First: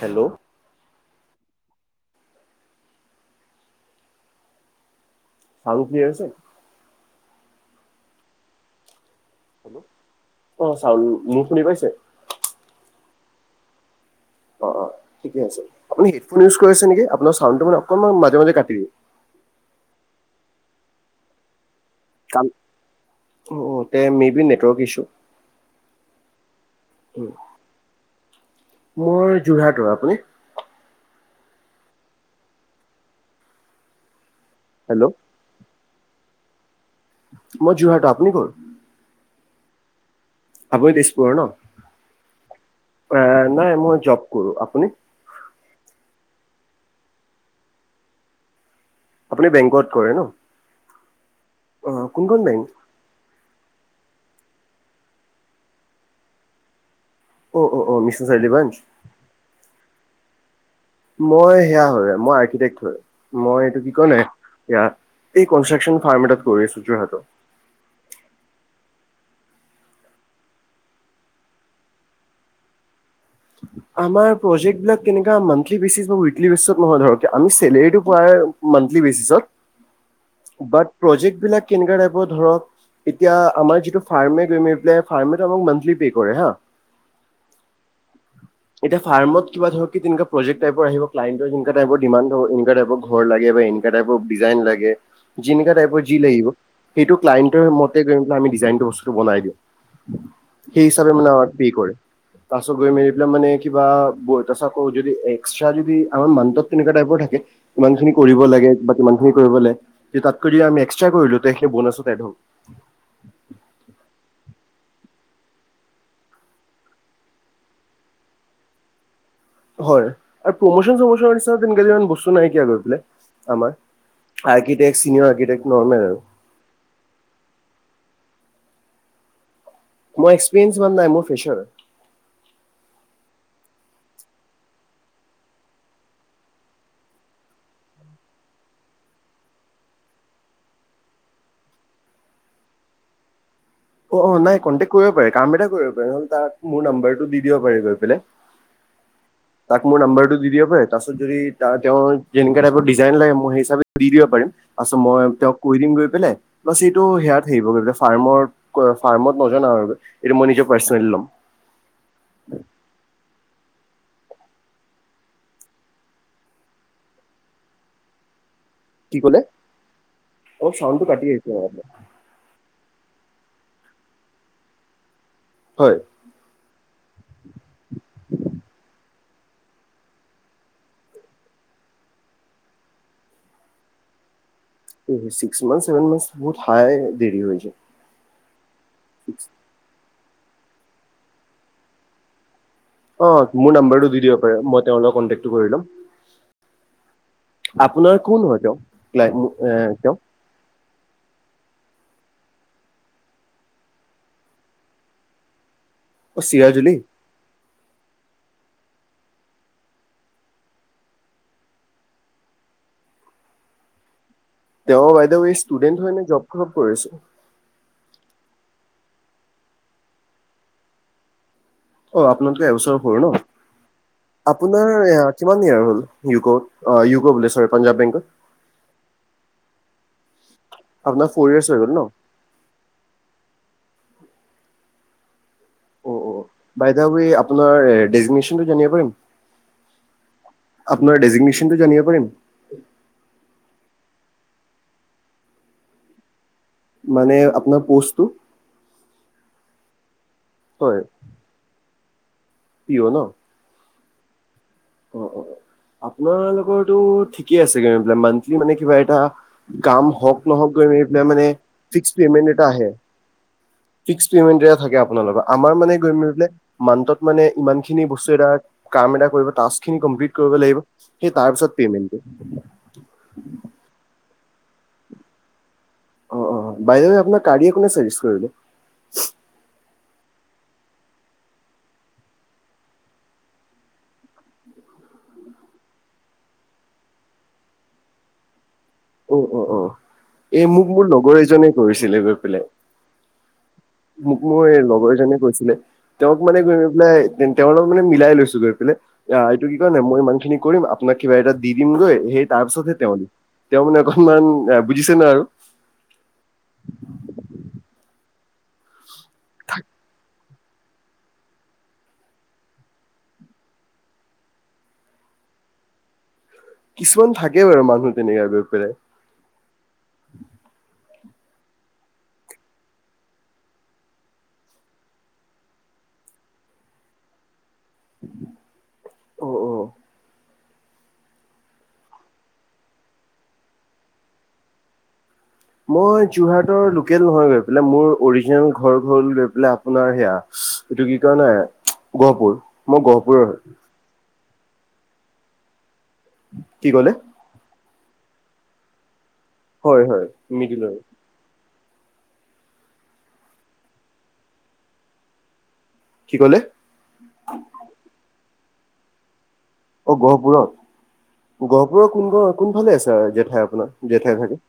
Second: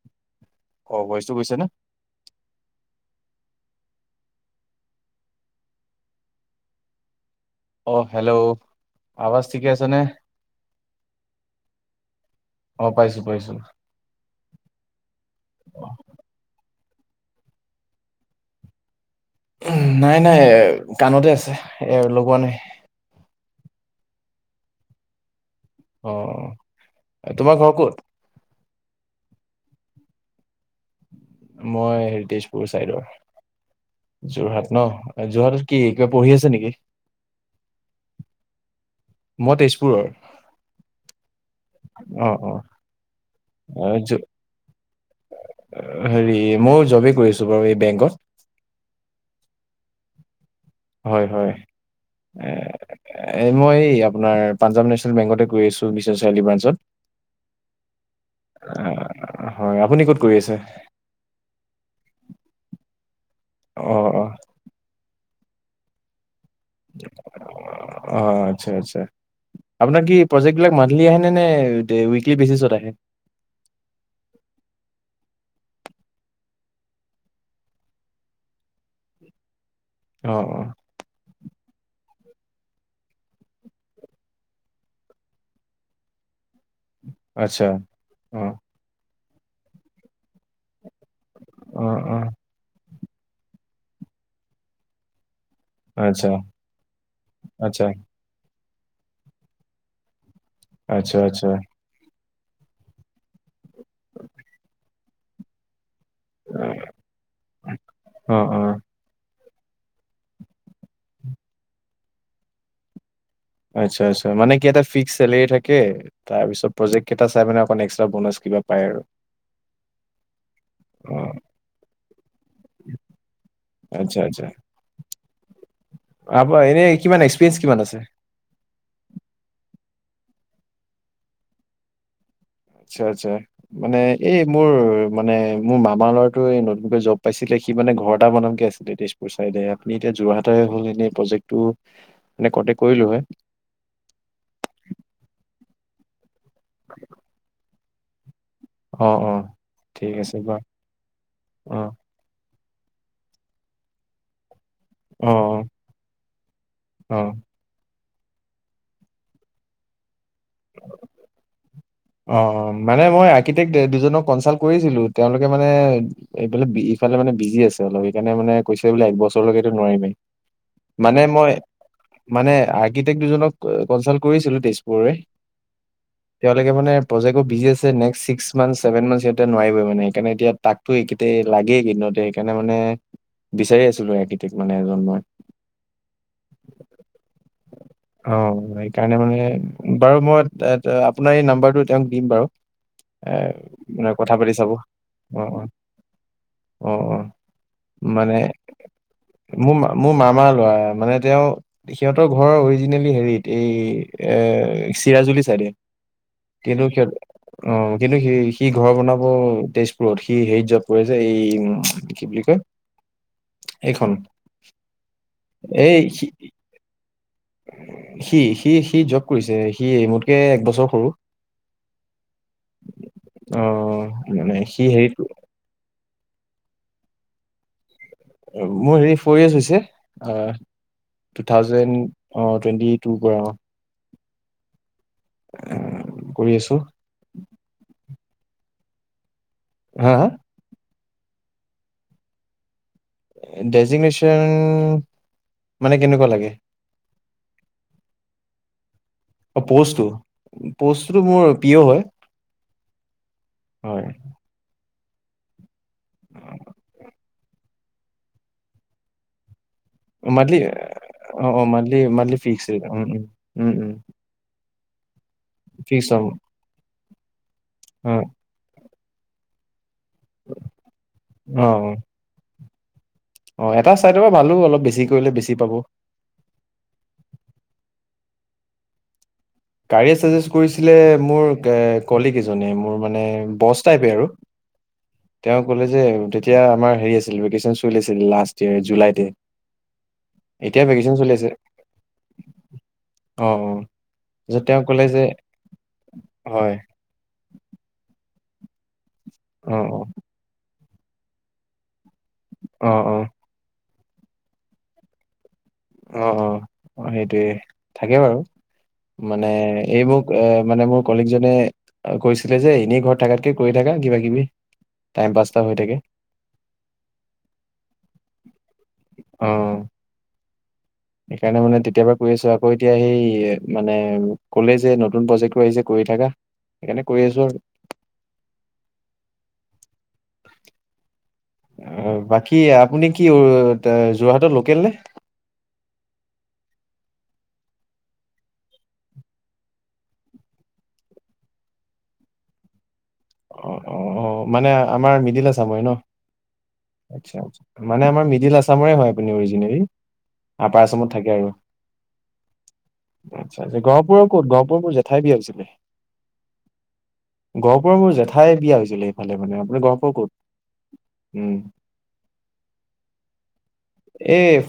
Hello অ বইচটো গৈছে নে? চাৰু কিয় আছে? অ হেল্ল'! আৱাজ ঠিকে আছে নে? অ চাউণ্ড মোৰ শুনি পাইছে? অ পাইছো পাইছো। অ অ ঠিকে আছে আপুনি হেডফোন ইউজ কৰিছে নেকি আপোনাৰ চাউডটো মানে অকমান মাজে মাজে কাট দি নাই নাই কাণতে আছে এ লগোৱা কাম নাই। অ তে মে বি নেটৱৰ্ক ইছ্যু। অ তোমাৰ ঘৰ ক'ত? মোৰ যোৰহাটৰ, আপুনি? মই হেৰি তেজপুৰ চাইডৰ। যোৰহাট ন, হেল্ল' যোৰহাটত কি কিবা পঢ়ি আছে নেকি? মই যোৰহাটৰ আপুনি কৰ? মই তেজপুৰৰ। আবৈ তেজপুৰৰ ন? অ অ নাই মই জব কৰো, আপুনি? হেৰি মই জবেই কৰিছো বাৰু এই বেংকত। আপুনি বেংকত কৰে ন? হয় হয়, অ কোনখন বেংক? এ মই এই আপোনাৰ পাঞ্জাৱ নেছনেল বেংকতে কৰি আছো বিশ্বনাথ চাৰিআলি ব্ৰাঞ্চত। অ অ অ মিছন চাৰিআলিব্ৰাঞ্চ? আহ, হয় আপুনি ক' ত কৰি আছে? মই সেয়া হয় মই আৰ্কিটেক্ট হয়, মই এইটো অ কি ক অ নাই এই কনষ্ট্ৰাকছন ফাৰ্ম এটা অ আচ্ছা আচ্ছা। আপোনাৰ কি প্ৰজেক্টবিলাক মান্থলি আহেনে নে উইকলি বেচিছত আহে? আমাৰ প্ৰজেকবিলাক তেনাকা মান্থলি বেচিকত বা উইকলি বেচিক নহয় ধৰক মানে কি ধৰক আমি চেলেৰিটো পোৱা মান্থলি বেছিছত, অ', অ', বাট প্ৰজেকবিলাক কেনেকুৱা টাইপৰ ধৰক এতিয়া আমাৰ যিটো ফাৰ্মে এগ্ৰিমেণ্ট যে ফাৰ্মে আমাক যে মন্থলী পে কৰে হা। আচ্ছা অ। এতিয়া ফাৰ্মত কিবা ধৰ কি তেনেকুৱা প্ৰজেক্ট টাইপ আহিব। ক্লাইণ্টৰ যেনোকা টাইপৰ অ', ডিমাণ্ড অ', এনেকোৱা টাইপৰ ঘৰ লাগে বা এনেকুৱা টাইপৰ ডিজাইন লাগে। যেনোকা টাইপৰ যি আচ্ছা, লাগিব সেইটো ক্লাইণ্টৰ আচ্ছা, মতে গৈ পিলাই আমি ডিজাইন সেই বস্তুটো বনাই দিয়ে, সেই হিচাবে আচ্ছা, মানে আচ্ছা, আমাক পে কৰে তাৰপিছত গৈ মেলি পিলাই মানে কিবা ব তচ ক যদি এক্সট্ৰা যদি আমাৰ মান্থত তেনেকুৱা টাইপৰ থাকে কিমান খিনি কৰিব অ', লাগে অ', বা কিমান খিনি কৰিবলে, তাতকৈ আমি এক্সট্ৰা কৰিলো ত সেইখিনি বুনাচত এড হল। আচ্ছা আচ্ছা মানে কি এটা ফিক্চ চেলেৰী থাকে তাৰপিছত প্ৰজেক কেইটা চাই মানে অকণমান এক্সট্ৰা বনাচ কিবা পায় আৰু। হয় আৰু প্ৰমোচন অ', চমোচনৰ নিচিনা তেনেকে ইমান বস্তু নাইকিয়া গৈ পেলাই আমাৰ আচ্ছা, আচ্ছা আৰ্কিটেক্ট চিনিয়ৰ আৰ্কিটেক্ট নৰ্মেল আৰু আপোনাৰ এনে কিমান এক্সপিৰিয়েঞ্চ কিমান আছে? মই এক্সপিৰিয়েঞ্চ সিমান নাই মই ফ্ৰেচাৰ। আচ্ছা আচ্ছা মানে এই মোৰ মানে মোৰ মামা ল'ৰাটো এই নতুনকে জব পাইছিলে। সি মানে ঘৰএটা বনামকে আছিলে তেজপুৰ চাইদে আপুনি এতিয়া যোৰহাটতে হ'ল এনেই প্ৰজেক্টটো তে কৰিলো হয়। অ অ নাই কন্টেক্ট কৰিব পাৰে কাম এটা কৰিব পাৰে নহ'লে তাক মোৰ নাম্বাৰটো দি দিব পাৰে গৈ পেলাই। অ', অ', তাক মোৰ ঠিক আছে নাম্বাৰটো দি বাৰু। দিব পাৰে তাৰপিছত যদি অ', তেওঁ যে টাইপৰ ডিজাইন লাগে মই হিচাপে দি দিব পাৰিম তাৰছত মই অ', তেওঁক অ', কৈ দিম গৈ পেলাই বাছ এইটো অ', সেয়াত থাকিবগৈ ফাৰ্মৰ ফাৰ্মত নজনা আৰু। এইটো মই নিজৰ পাৰ্চনেলি লম। অ মানে মই আৰ্কিটেক্ট দুজনক কনচাল্ট কৰিছিলো তেওঁলোকে মানে এইবিলাক ইফালে মানে বিজি আছে অলপ সেইকাৰেনে মানে কৈছে বোলে এক কি ক'লে? বছৰৰ লৈকে টো নোৱাৰিমেই অলপ চাউণ্ডটো মানে কাটি আহিছে মই মানে গীতেক দুজনক কনচাল্ট কৰিছিলো তেজপুৰৰে হয়। তেওঁলোকে‌ মানে প্ৰজেক বোৰ বিজি আছে next six month seven month নোৱাৰিবই মানে সেইকাৰণে তাক টো লাগেই। লাগেই কেইদিনতে সেইকাৰণে মানে বিচাৰি আছিলো আ চিক্স মন্থ চেভেন মন্থচ টো বহুত হাই দেৰি হৈ যায়। অ সেইকাৰণে মানে বাৰু মই আপোনাৰ এই নাম্বাৰটো তেওঁক দিম বাৰু। এ অ' মোৰ নাম্বাৰটো ম দি দিব কথা পাতি পাৰে চাব মই তেওঁৰ লগত অ কণ্টেক্টটো কৰি ল'ম। অ। আপোনাৰ মানে কোন হয় তেওঁ? মোৰ মোৰ তেওঁ মামা লৰা মানে তেওঁ সিহঁতৰ ঘৰৰ অৰিজিনেলি হেৰিত এই এ চিৰাজুলি চাইডে। কিন্তু চিৰাজুলি কি হল, কিন্তু সেই হি ঘৰ বনাব তেজপুৰত সি হেৰিত জব কৰে যে এই কি বুলি কয় এইখন। তেও বাই দা ৱে এই ষ্টুডেণ্ট হয় নে জব সব কৰে? সি সি সি জব কৰিছে সি এই মোতকে একবছৰ সৰু। অ আপোনাতকে এবছৰ সৰু ন। অ মানে সি আপোনাৰ হেৰিত কিমান ইয়ৰ হ'ল? ইউক'ত অ ইউকো বুলে চৰি পাঞ্জাৱ বেংকত। মোৰ হেৰি ফৰ য়েৰচ হৈছে। আ! আপোনাৰ ফ'ৰ টু ইয়াৰ্চ হৈ গ'ল ন থাউজেণ্ড আ টুৱেণ্টি টুৰ পৰা অ। অ কৰি আছো বাই দা ৱে আপোনাৰ দেজিগ্নেচনটো জানিব পাৰিম? হা হা! আপোনাৰ ডেজিগ্নেচনটো জানিব পাৰিম? দেজিগনেশ্বন মানে কেনেকুৱা লাগে? মানে আপোনাৰ প'ষ্টটো? পষ্টো? হয় পষ্টোটো মোৰ পি অ' হয়। পি অ' নহ। হয়। অ অ আপোনালোকৰটো ঠিকে আছে মন্থলী মানে কিবা এটা কাম হওক মান্থলি নহওক গৈ এই অ মানে অ monthly fix monthly payment fix এটা ৰেট। আহে। উম উম উম উম ফিক্স পেমেন্ট থাকে আপোনালোকৰ আমাৰ মানে ফিক্স গৈগৈ অ মানে মন্থত মানে ইমান খিনি অ বস্তু এটাৰ কাম এটা কৰিব তাস্ক খিনি কম্প্লিত কৰিব লাগিব। এই তাৰ অ পিছত পেমেন্তটো। অ এটা চাইডৰ পৰা ভালো অলপ বেছি কৰিলে বেছি পাব। অ অ বাই দা ৱে আপোনাৰ গাড়ী কোনে চাজেষ্ট কৰিলে। গাড়ীয়ে চাজেষ্ট কৰিছিলে মোৰ কলিক‌ এজনে মোৰ মানে বছ টাইপে আৰু তেওঁ কলে যে তেতিয়া আমাৰ হাৰি আছিল ভেকেচন চলি আছিল লাষ্ট। জুলাইতে, অ অ অ এই এতিয়া মোক মোৰ ভেকেস্বন চলি লগৰ আছে। এজনে কৰিছিলে গৈ পেলাই আহ অ মোক তাৰপিছত মোৰ তেওঁ ক'লে লগৰ যে জনে কৈছিলে তেওঁক মানে হয় গৈ পেলাই তেওঁৰ লগক মানে মিলাই লৈছো গৈ পেলাই। আহ এইটো অ কি কয় নাই মই ইমান খিনি কৰিম আপোনাক কিবা এটা দি দিমগৈ সেই তাৰ অ অ পিছতহে তেওঁ অ দিম। তেওঁ মানে অকনমান এ বুজিছে নাই আৰু। অ অ অ সেইটোৱে থাকে বাৰু মানে এইবোৰ এ মানে মোৰ কলিগজনে কৈছিলে যে এনেই ঘৰত থকাতকে কৰি থাকা কিবা কিবি। টাইম পাছ এটা হৈ থাকে। কিছুমান থাকে বাৰু মানুহ তেনেকুৱা অ সেইকাৰণে মানে তেতিয়াপৰা কৰি আছো আকৌ এতিয়া সেই মানে কলে যে নতুন প্ৰজেক্টটো আহিছে কৰি থাকা সেইকাৰণে কৰি আছো আৰু অ অ বাকী আপুনি কি যোৰহাটৰ লোকেল নে? মই যোৰহাটৰ লোকেল নহয় গৈ পেলাই মোৰ অৰিজিনেল ঘৰ হল গৈ পেলাই আপোনাৰ সেয়া। এইটো কি কয় ন গহপুৰ মই গহপুৰৰ অ হয়। অ অ মানে আমাৰ মৃদুল আছামৰে ন কি ক'লে আচ্ছা আচ্ছা মানে আমাৰ মৃদুল আছামৰে হয়। আপুনি অৰিজিনেলী হয় হয় আপাৰ মিডিলৰ আচামত থাকে আৰু। আচ্ছা গহপুৰৰ ক'ত গহপুৰত মোৰ জেঠাই বিয়া হৈছিলে। কি কলে? গহপুৰৰ মোৰ জেঠাই বিয়া হৈছিলে এইফালে মানে। আপুনি গহপুৰ অ ক'ত? গহপুৰত? উম, গহপুৰৰ কোন ক কোনফালে আছে জেঠাই আপোনাৰ জেঠাই থাগে?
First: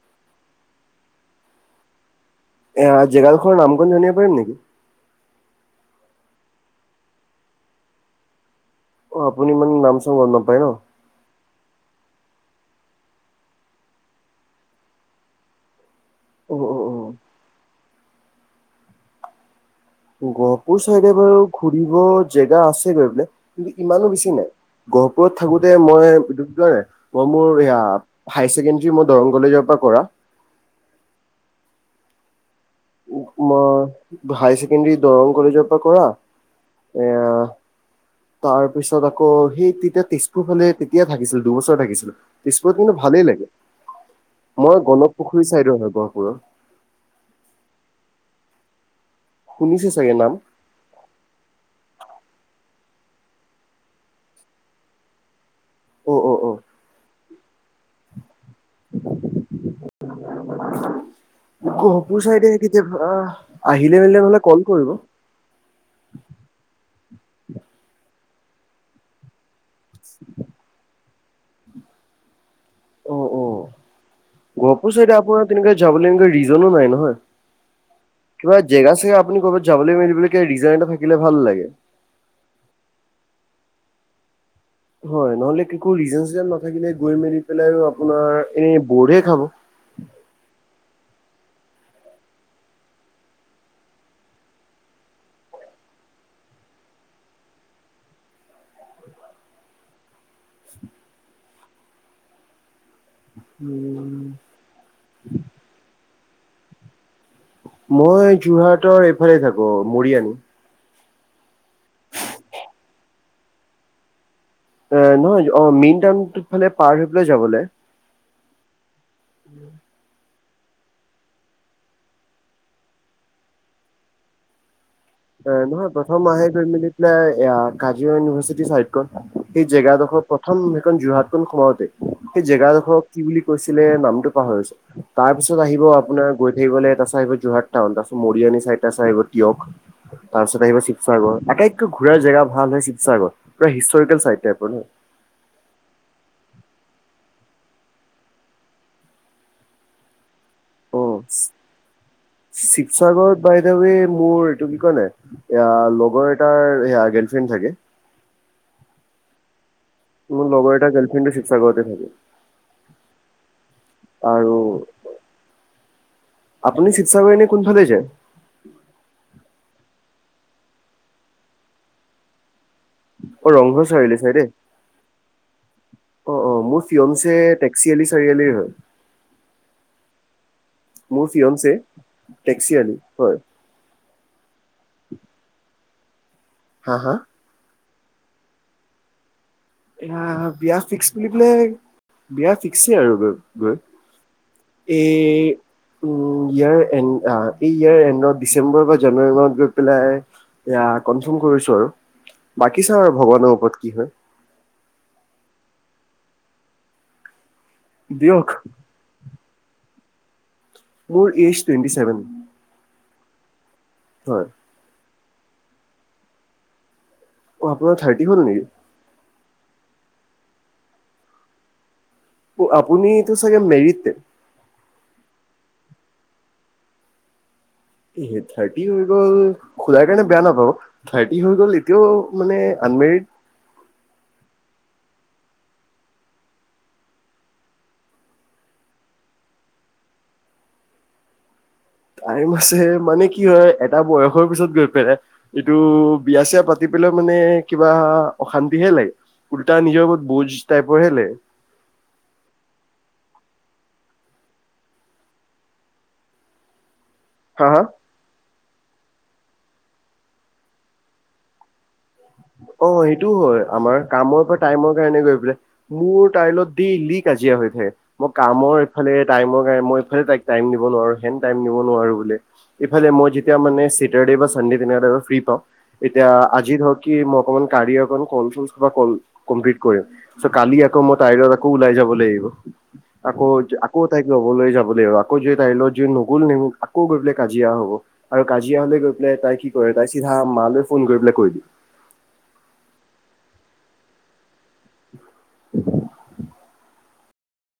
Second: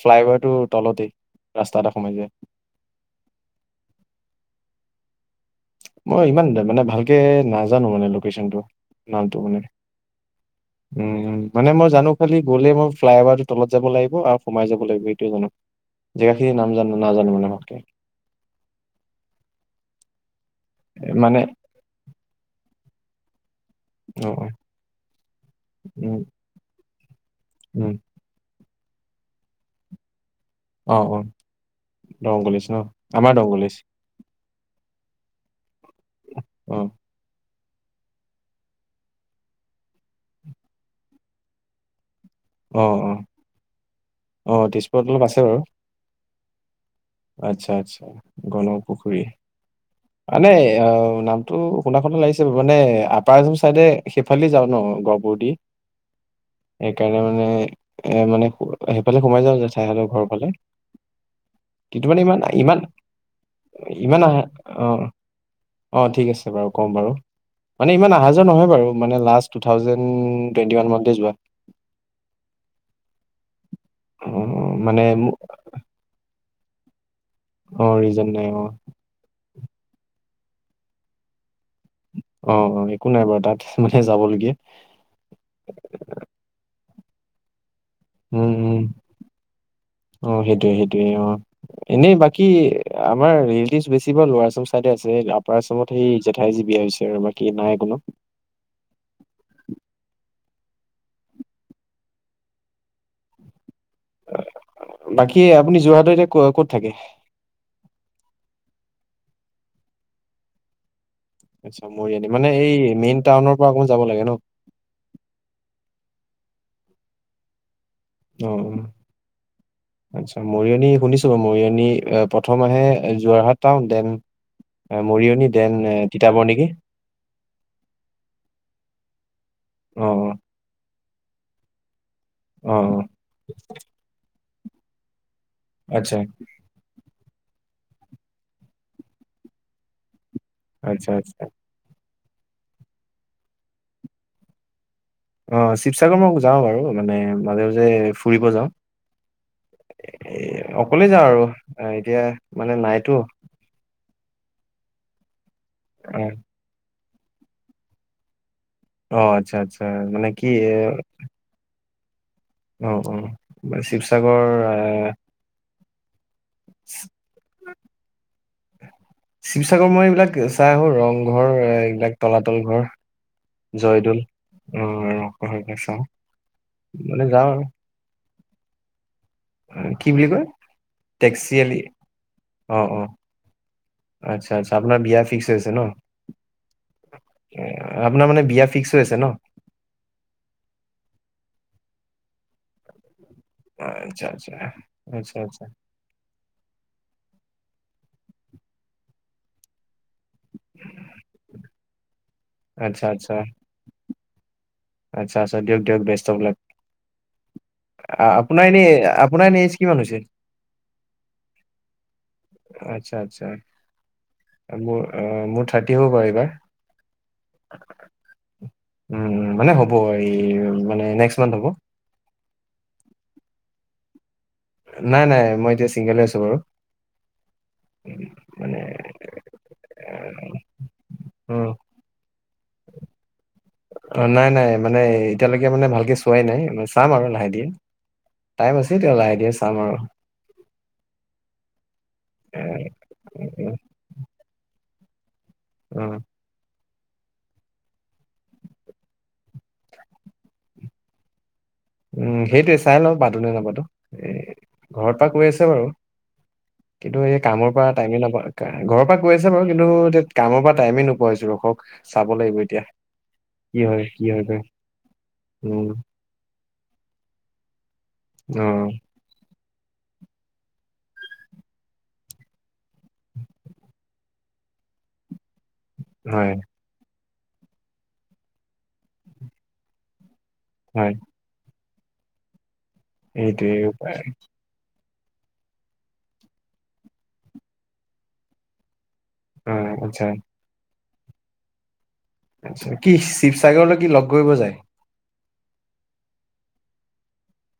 ফ্লাইঅভাৰ টো তলতেই ৰাস্তা এটা সোমাই যায়। আহ জেগাদখনৰ নামটো জানিব পাৰিম নেকি? মই ইমান মানে ভালকে নাজানো মানে লোকেশচনটো। অ নামটো আপুনি মানে ইমান নাম চাম গম নাপায় ন উম মানে মই জানো খালি। গ'লে মোৰ ফ্লাই অভাৰটো তলত যাব লাগিব আৰু সোমাই যাব লাগিব এইটোৱে জানো। জেগাখিনি অ নাম অ না অ নাজানো মান ভালকে। গহপুৰ চাইডে মানে বাৰু ঘুৰিব জেগা আছে গৈ বোলে। কিন্তু ইমানো অ', বেছি নাই অ', গহপুৰত থাকোতে মই। উম, মই মোৰ উম, হাই ছেকেণ্ডৰী মই দৰং কলেজৰ পৰা কৰা। অ অ, দৰ‍ং কলেজ। ন আমাৰ দৰং কলেজ মই হাই ছেকেণ্ডাৰী দৰং কলেজৰ পৰা কৰা অ', এ তাৰ পিছত আকৌ সেই তেতিয়া তেজপুৰ ফালে তেতিয়া থাকিছিল দুবছৰ থাকিছিলো। তেজপুৰত কিন্তু অ', অ', ভালেই লাগে অ', মই তেজপুৰত গণক অলপ আছে পুখুৰী বাৰু চাইদৰ হয় গহপুৰৰ আচ্ছা আচ্ছা গণক পুখুৰী শুনিছে চাগে নাম মানে অ নামটো শুনা শুনা লাগিছে মানে আপাৰ আছাম চাইডে সেইফালে যাওঁ ন গহপুৰ দি অ অ অ, সেইকাৰণে মানে এ, মানে সেইফালে সোমাই যাওঁ জেঠাই হতৰ ঘৰৰ ফালে। কিন্তু গহপুৰ মানে ইমান, চাইডে ইমান কেতিয়াবা আহিলে মেলিলে ইমান অ নহলে কল কৰিব অ ঠিক আছে বাৰু ক। কম বাৰু। মানে ইমান অহা যোৱা নহয় বাৰু মানে লাষ্টট টু থাউজেণ্ড টুৱেন্টি ওৱান মান মানতে যোৱা। অ অ, অ গহপুৰ মানে চাইদে মো- আপোনাৰ তেনেকুৱা যাবলৈ এনে ৰিজনো নাই নহয়। অ ৰিজন নাই কিবা অ জেগা চেগা আপুনি ক'ৰবাত যাবলৈ মেলিবৰিজন এটা থাকিলে ভাল লাগে। অ অ, একো নাই বাৰু তাত মানে যাবলগীয়া। হয় নহলে একো ৰিজন চিজন নাথাকিলে গৈ মেলি পেলাই। উম উম অ সেইটোৱে সেইটোৱে অ। এনেই বাকী আমাৰ ৰিলেটিভ বেছিবোৰ লাৰ আসাম চাইদে আছে আপাৰ আসামত সেই জেঠাই। বিয়া হৈছে আৰু বাকী নাই কোনো। [unintelligible] বাকী আপুনি যোৰহাটৰ এতিয়া ক'ত থাকে? মই যোৰহাটৰ এইফালে থাকো মৰিয়নি। আচ্ছা মৰিয়নি মানে এই মেইন টাউনৰ পৰা অকমান যাব লাগে ন? আহ নহয় অ মেইন টাউন ফালে পাৰ হৈ পেলাই যাবলে। অ অ। উম। আচ্ছা মৰিয়নি শুনিছো, মৰিয়নি প্ৰথম আহে যোৰহাট টাউন দেন। মৰিয়নি দেন নহয় প্ৰথম তিতাবৰ আহে নেকি গৈ মিলি পেলাই কাজিৰঙা ইউনিভাৰ্চিটি চাইদখন সেই অ অ জেগাডখৰ। প্ৰথম সেইখন যোৰহাটখন সোমাওঁতে সেই অ অ। জেগাডোখক কি বুলি কৈছিলে নামটো পাহৰি গৈছে। তাৰপিছত আহিব আচ্ছা আপোনাৰ গৈ থাকিবলৈ এটা চ আহিব যোৰহাট টাউন তাৰপিছত মৰিয়ানী চাইড এটা চাই আহিব তিয়ক। তাৰ পিছত আহিব আচ্ছা আচ্ছা শিৱসাগৰ আটাইতকৈ ঘূৰাৰ জেগা ভাল হয় শিৱসাগৰ। পুৰা হিষ্টৰিকেল চাইট টাইপৰ ন। অ শিৱসাগৰ মই যাও বাৰু মানে মাজে মাজে ফুৰিব যাওঁ। এ, অ অকলে যাওঁ আৰু এতিয়া মানে নাইতো। শিৱসাগৰত বাই দা ৱে মোৰ এইটো কি কয় নে এয়া লগৰ এটাৰ গাৰ্লফ্ৰেণ্ড থাকে। অ আচ্ছা আচ্চা। মোৰ লগৰ এটা গাৰ্লফ্ৰেডৰ শিৱসাগৰতে থাকে। অ অ শিৱসাগৰ আৰু আহ। আপুনি শিৱসাগৰ নে কোনফালে যায়। শিৱসাগৰ মই এইবিলাক চাই আহো ৰংঘৰ এইবিলাক তলাতল ঘৰ। অ ৰংঘৰ চাৰিআলি জয়দল চাইডে? আহংশক চাওঁ। অ অ মোৰ মানে ফিয়চে যাওঁ আৰু টেক্সিআলি চাৰিআলিৰ হয়। কি বুলি কয় মোৰ টেক্সি ফিয়নছে আলি টেক্সি অ আলি অ হয় আচ্ছা আচ্ছা আপোনাৰ বিয়া ফিক্স আছে ন হা হা আপোনাৰ মানে বিয়া ফিক্স হৈ আছে ন এতিয়া বিয়া ফিক্স বুলি কলে বিয়া ফিক্স আৰু গৈ। আচ্ছা আচ্ছা আচ্ছা এই আচ্ছা উম বিয়া এড ইয়াৰ এডত ডিচেম্বৰ বা জানুৱাৰীত গৈ পেলাই এতিয়া কণ্ডফম কৰিছো আৰু বাকী চাওঁ আচ্ছা আৰু আচ্ছা ভগানৰ ওপৰত কি হয়। আচ্ছা আচ্ছা দিয়ক দিয়ক বেষ্ট ত প্লাক লাক দিয়ক আপোনাৰ এনে আপোনাৰ অইজ কিমান হৈছে। মোৰ এইজ টুৱেণ্টি চছেভেন। আচ্ছা আচ্ছা মোৰ মোৰ থাৰ্টি হ'ব পাৰে এইবাৰ। অ আপোনাৰ থাৰ্টি হ'ল নেকি। পৰি মানে নেক্স মান হ'ব। আপুনিটো চাগে মেৰিত। নাই নাই মই এতিয়া চিংগলে আছো বাৰু এ মানে থাৰ্টি হৈ গল সুধা কাৰণে বেয়া নাপাওঁ থাৰ্টি হৈ উম, গল এতিয়াও মানে আনমেৰিড অ নাই নাই মানে এতিয়ালৈকে মানে ভালকে চোৱাই নাই চাম আৰু লাহে দিয়ে টাইম আছে এতিয়া লাহেকে চাম আৰু টাইম আছে মানে কি হয় এটা বয়সৰ পিছত গৈ পেলাই এইটো অ' বিয়া চিয়া পা তি পেল মানে কিবা অশান্তি হে লাগে। উল্টা নিজৰ বহুত বোজ টাইপৰ হে লাগে। উম সেইটোৱে চাই ল পাতো নেপাতো এ ঘৰ পৰা কৈ আছে বাৰু কিন্তু এই হা কামৰ হা পৰা টাইমে নাপাওঁ ঘৰৰ পৰা কৈ আছে বাৰু কিন্তু এতিয়া কামৰ পৰা টাইমেই নোপোৱাই হৈছো। চাব লাগিব এতিয়া অ সেইটোও হয় কি আমাৰ কি কামৰ হয় পৰা গৈ টাইমৰ কাৰণে গৈ পেলাই উম, মোৰ তাইলগত দে লি কাজিয়া হৈ থাকে মই কামৰ অ' এফালে টাইমৰ এফালে মই তাইক টাইম দিব নুবোৰো ইমান তাইম এফালে মই চাতাৰ দে বা চান দে যি দিনা অলপ ফিৰি পাওঁ এতিয়া হয় আজি ধৰক কি মই অকমান কাৰি অকণ কল ফুলা কল কমপ্লিট কৰিম চ' কালি আকৌ হয়। মই তাইৰত আকৌ ওলাই যাব লাগিব আকৌ এইটোৱে আকৌ উপায় তাইক ল'বলৈ যাব লাগিব আকৌ যদি তাইলগত নগলো নিম আকৌ গৈ পাই কাজিয়া হব আৰু কাজিয়া হলে গৈ ল তাই কি কৰে অ' তাই আচ্ছা। চিধা মালৈ ফোন কৰি পেলাই কৈ দিব আচ্ছা কি শিৱসাগৰলৈ কি লগ কৰিব যায়। [unintelligible]